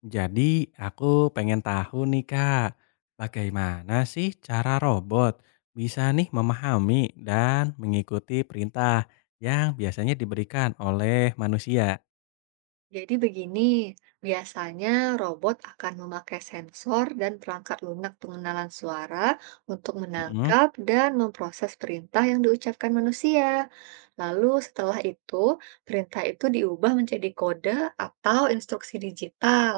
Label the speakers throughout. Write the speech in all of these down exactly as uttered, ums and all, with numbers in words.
Speaker 1: Jadi aku pengen tahu nih Kak, bagaimana sih cara robot bisa nih memahami dan mengikuti perintah yang biasanya diberikan oleh manusia?
Speaker 2: Jadi begini, biasanya robot akan memakai sensor dan perangkat lunak pengenalan suara untuk
Speaker 1: Mm-mm,
Speaker 2: menangkap dan memproses perintah yang diucapkan manusia. Lalu setelah itu, perintah itu diubah menjadi kode atau instruksi digital.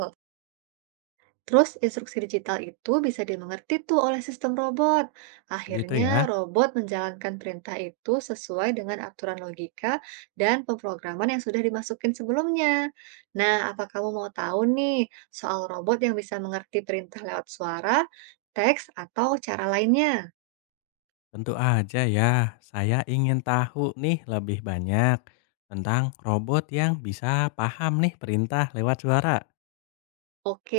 Speaker 2: Terus instruksi digital itu bisa dimengerti tuh oleh sistem robot.
Speaker 1: gitu
Speaker 2: Akhirnya
Speaker 1: ya.
Speaker 2: robot menjalankan perintah itu sesuai dengan aturan logika dan pemrograman yang sudah dimasukin sebelumnya. Nah, apa kamu mau tahu nih soal robot yang bisa mengerti perintah lewat suara, teks, atau cara lainnya?
Speaker 1: Tentu aja ya, saya ingin tahu nih lebih banyak tentang robot yang bisa paham nih perintah lewat suara.
Speaker 2: Oke,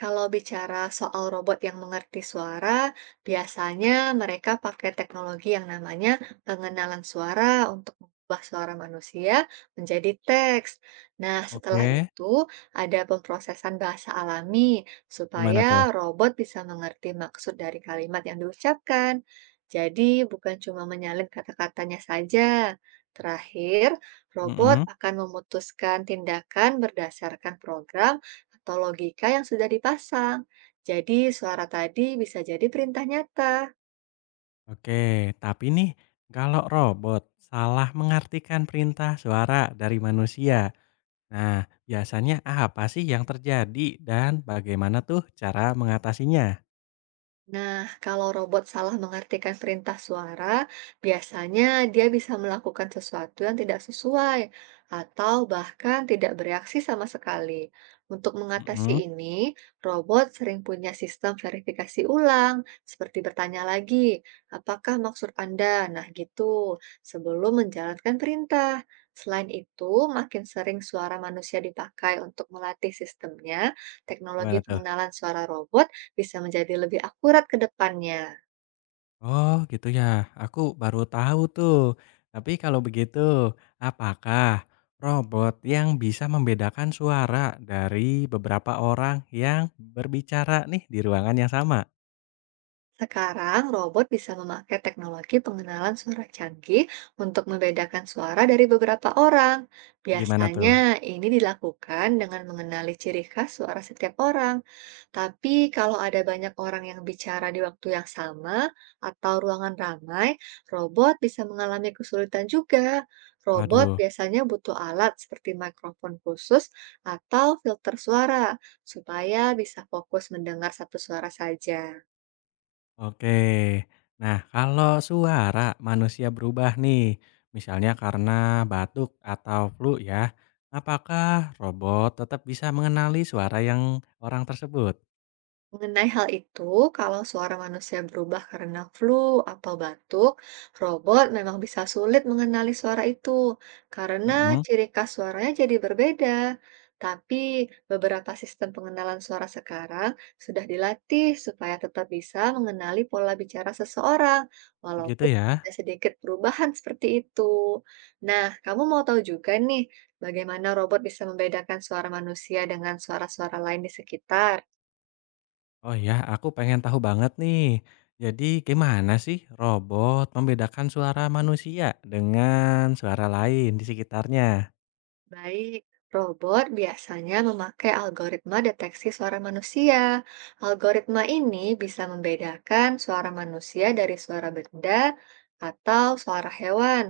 Speaker 2: kalau bicara soal robot yang mengerti suara, biasanya mereka pakai teknologi yang namanya pengenalan suara untuk mengubah suara manusia menjadi teks. Nah, setelah
Speaker 1: Oke,
Speaker 2: itu ada pemrosesan bahasa alami
Speaker 1: gimana tuh?
Speaker 2: supaya robot bisa mengerti maksud dari kalimat yang diucapkan. Jadi, bukan cuma menyalin kata-katanya saja. Terakhir, robot
Speaker 1: Mm-mm.
Speaker 2: akan memutuskan tindakan berdasarkan program atau logika yang sudah dipasang. Jadi, suara tadi bisa jadi perintah nyata.
Speaker 1: Oke, tapi nih kalau robot salah mengartikan perintah suara dari manusia. Nah, biasanya apa sih yang terjadi dan bagaimana tuh cara mengatasinya?
Speaker 2: Nah, kalau robot salah mengartikan perintah suara, biasanya dia bisa melakukan sesuatu yang tidak sesuai atau bahkan tidak bereaksi sama sekali. Untuk
Speaker 1: Mhm,
Speaker 2: mengatasi ini, robot sering punya sistem verifikasi ulang, seperti bertanya lagi, apakah maksud Anda? Nah, gitu, sebelum menjalankan perintah. Selain itu, makin sering suara manusia dipakai untuk melatih sistemnya, teknologi
Speaker 1: gimana tuh?
Speaker 2: pengenalan suara robot bisa menjadi lebih akurat ke depannya.
Speaker 1: Oh, gitu ya. Aku baru tahu tuh. Tapi kalau begitu, apakah robot yang bisa membedakan suara dari beberapa orang yang berbicara nih di ruangan yang sama?
Speaker 2: Sekarang, robot bisa memakai teknologi pengenalan suara canggih untuk membedakan suara dari beberapa orang.
Speaker 1: Gimana tuh?
Speaker 2: Biasanya, ini dilakukan dengan mengenali ciri khas suara setiap orang. Tapi, kalau ada banyak orang yang bicara di waktu yang sama atau ruangan ramai, robot bisa mengalami kesulitan juga. Robot
Speaker 1: Waduh.
Speaker 2: biasanya butuh alat seperti mikrofon khusus atau filter suara supaya bisa fokus mendengar satu suara saja.
Speaker 1: Oke. Nah, kalau suara manusia berubah nih, misalnya karena batuk atau flu ya, apakah robot tetap bisa mengenali suara yang orang tersebut?
Speaker 2: Mengenai hal itu, kalau suara manusia berubah karena flu atau batuk, robot memang bisa sulit mengenali suara itu karena
Speaker 1: Mhm,
Speaker 2: ciri khas suaranya jadi berbeda. Tapi beberapa sistem pengenalan suara sekarang sudah dilatih supaya tetap bisa mengenali pola bicara seseorang,
Speaker 1: gitu
Speaker 2: walaupun
Speaker 1: ya.
Speaker 2: ada sedikit perubahan seperti itu. Nah, kamu mau tahu juga nih, bagaimana robot bisa membedakan suara manusia dengan suara-suara lain di sekitar?
Speaker 1: Oh ya, aku pengen tahu banget nih. Jadi gimana sih robot membedakan suara manusia dengan suara lain di sekitarnya?
Speaker 2: Baik, robot biasanya memakai algoritma deteksi suara manusia. Algoritma ini bisa membedakan suara manusia dari suara benda atau suara hewan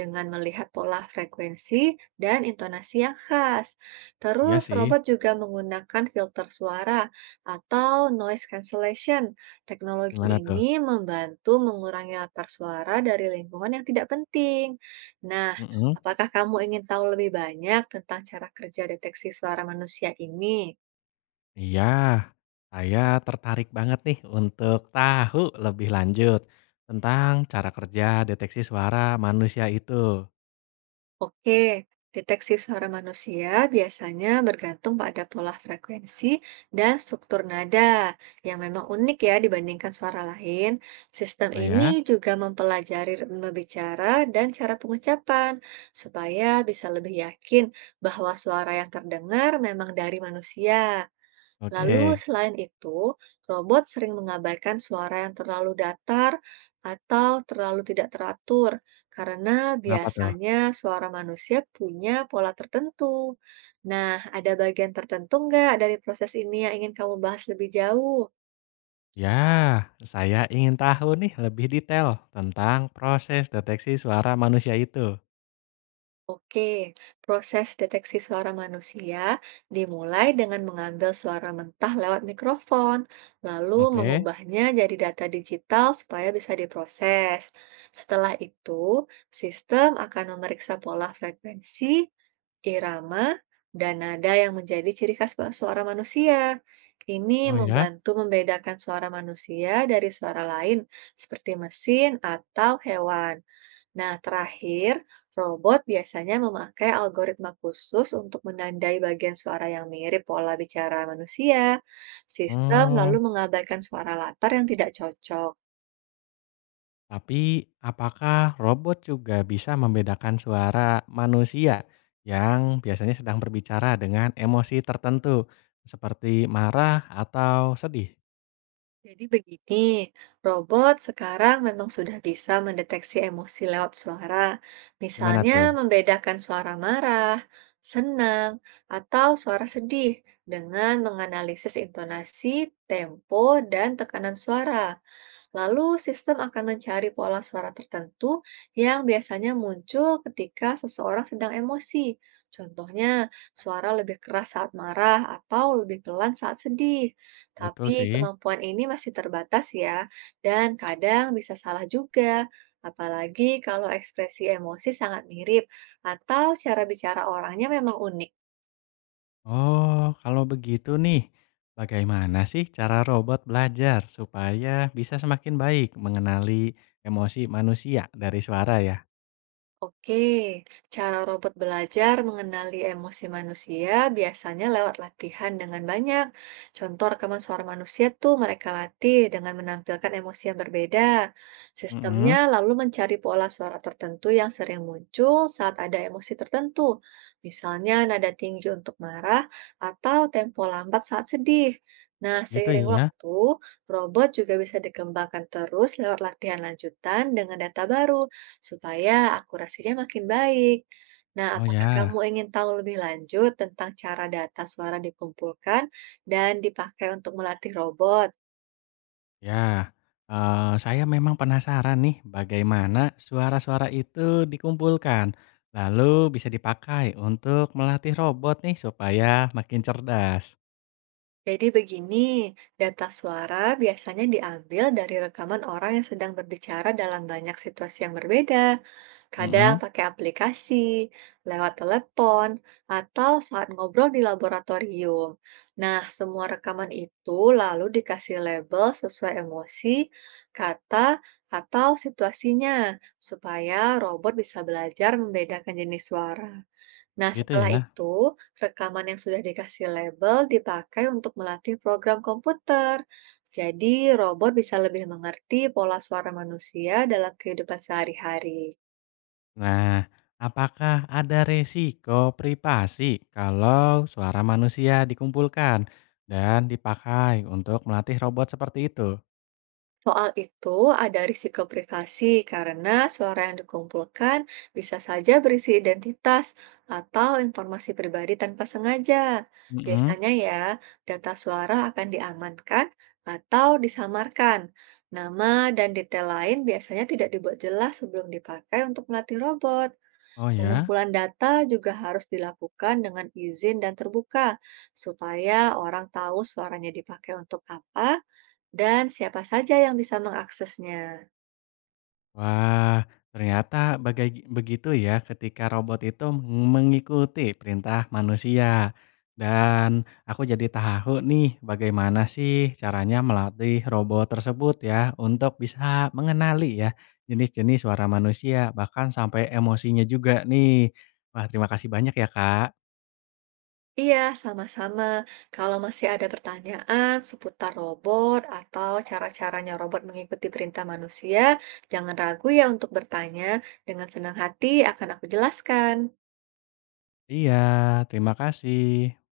Speaker 2: dengan melihat pola frekuensi dan intonasi yang khas.
Speaker 1: Iya
Speaker 2: Terus,
Speaker 1: sih,
Speaker 2: robot juga menggunakan filter suara atau noise cancellation. Teknologi
Speaker 1: gimana tuh?
Speaker 2: ini membantu mengurangi latar suara dari lingkungan yang tidak penting. Nah,
Speaker 1: Mhm.
Speaker 2: apakah kamu ingin tahu lebih banyak tentang cara kerja deteksi suara manusia ini?
Speaker 1: Iya, saya tertarik banget nih untuk tahu lebih lanjut tentang cara kerja deteksi suara manusia itu.
Speaker 2: Oke, deteksi suara manusia biasanya bergantung pada pola frekuensi dan struktur nada yang memang unik ya dibandingkan suara lain. Sistem
Speaker 1: Oh
Speaker 2: ini
Speaker 1: ya?
Speaker 2: juga mempelajari ritme bicara dan cara pengucapan supaya bisa lebih yakin bahwa suara yang terdengar memang dari manusia. Lalu
Speaker 1: Oke.
Speaker 2: selain itu, robot sering mengabaikan suara yang terlalu datar atau terlalu tidak teratur karena
Speaker 1: Kenapa tuh?
Speaker 2: biasanya suara manusia punya pola tertentu. Nah, ada bagian tertentu nggak dari proses ini yang ingin kamu bahas lebih jauh?
Speaker 1: Ya, saya ingin tahu nih lebih detail tentang proses deteksi suara manusia itu.
Speaker 2: Oke, proses deteksi suara manusia dimulai dengan mengambil suara mentah lewat mikrofon, lalu
Speaker 1: Oke.
Speaker 2: mengubahnya jadi data digital supaya bisa diproses. Setelah itu, sistem akan memeriksa pola frekuensi, irama, dan nada yang menjadi ciri khas suara manusia. Ini
Speaker 1: Oh ya?
Speaker 2: membantu membedakan suara manusia dari suara lain, seperti mesin atau hewan. Nah, terakhir, robot biasanya memakai algoritma khusus untuk menandai bagian suara yang mirip pola bicara manusia. Sistem
Speaker 1: Hmm.
Speaker 2: lalu mengabaikan suara latar yang tidak cocok.
Speaker 1: Tapi, apakah robot juga bisa membedakan suara manusia yang biasanya sedang berbicara dengan emosi tertentu, seperti marah atau sedih?
Speaker 2: Jadi begini, robot sekarang memang sudah bisa mendeteksi emosi lewat suara,
Speaker 1: Gimana
Speaker 2: misalnya
Speaker 1: tuh?
Speaker 2: membedakan suara marah, senang, atau suara sedih dengan menganalisis intonasi, tempo, dan tekanan suara. Lalu sistem akan mencari pola suara tertentu yang biasanya muncul ketika seseorang sedang emosi. Contohnya, suara lebih keras saat marah atau lebih pelan saat sedih.
Speaker 1: Betul
Speaker 2: Tapi
Speaker 1: sih.
Speaker 2: kemampuan ini masih terbatas ya, dan kadang bisa salah juga. Apalagi kalau ekspresi emosi sangat mirip atau cara bicara orangnya memang unik.
Speaker 1: Oh, kalau begitu nih, bagaimana sih cara robot belajar supaya bisa semakin baik mengenali emosi manusia dari suara ya?
Speaker 2: Oke, cara robot belajar mengenali emosi manusia biasanya lewat latihan dengan banyak. Contoh rekaman suara manusia tuh mereka latih dengan menampilkan emosi yang berbeda. Sistemnya
Speaker 1: Mhm,
Speaker 2: lalu mencari pola suara tertentu yang sering muncul saat ada emosi tertentu. Misalnya nada tinggi untuk marah atau tempo lambat saat sedih. Nah,
Speaker 1: gitu
Speaker 2: seiring
Speaker 1: ya?
Speaker 2: waktu, robot juga bisa dikembangkan terus lewat latihan lanjutan dengan data baru supaya akurasinya makin baik. Nah,
Speaker 1: Oh
Speaker 2: apakah kamu
Speaker 1: ya.
Speaker 2: ingin tahu lebih lanjut tentang cara data suara dikumpulkan dan dipakai untuk melatih robot?
Speaker 1: Ya, eee, saya memang penasaran nih bagaimana suara-suara itu dikumpulkan, lalu bisa dipakai untuk melatih robot nih supaya makin cerdas.
Speaker 2: Jadi begini, data suara biasanya diambil dari rekaman orang yang sedang berbicara dalam banyak situasi yang berbeda. Kadang
Speaker 1: Mhm,
Speaker 2: pakai aplikasi, lewat telepon, atau saat ngobrol di laboratorium. Nah, semua rekaman itu lalu dikasih label sesuai emosi, kata, atau situasinya, supaya robot bisa belajar membedakan jenis suara. Nah,
Speaker 1: gitu
Speaker 2: setelah
Speaker 1: ya.
Speaker 2: itu, rekaman yang sudah dikasih label dipakai untuk melatih program komputer. Jadi, robot bisa lebih mengerti pola suara manusia dalam kehidupan sehari-hari.
Speaker 1: Nah, apakah ada resiko privasi kalau suara manusia dikumpulkan dan dipakai untuk melatih robot seperti itu?
Speaker 2: Soal itu ada risiko privasi karena suara yang dikumpulkan bisa saja berisi identitas atau informasi pribadi tanpa sengaja.
Speaker 1: Mhm,
Speaker 2: Biasanya ya, data suara akan diamankan atau disamarkan. Nama dan detail lain biasanya tidak dibuat jelas sebelum dipakai untuk melatih robot.
Speaker 1: oh ya?
Speaker 2: Pengumpulan data juga harus dilakukan dengan izin dan terbuka, supaya orang tahu suaranya dipakai untuk apa dan siapa saja yang bisa mengaksesnya.
Speaker 1: Wah, ternyata bagai begitu ya ketika robot itu mengikuti perintah manusia. Dan aku jadi tahu nih bagaimana sih caranya melatih robot tersebut ya untuk bisa mengenali ya jenis-jenis suara manusia bahkan sampai emosinya juga nih. Wah, terima kasih banyak ya Kak.
Speaker 2: Iya, sama-sama. Kalau masih ada pertanyaan seputar robot atau cara-caranya robot mengikuti perintah manusia, jangan ragu ya untuk bertanya. Dengan senang hati akan aku jelaskan.
Speaker 1: Iya, terima kasih.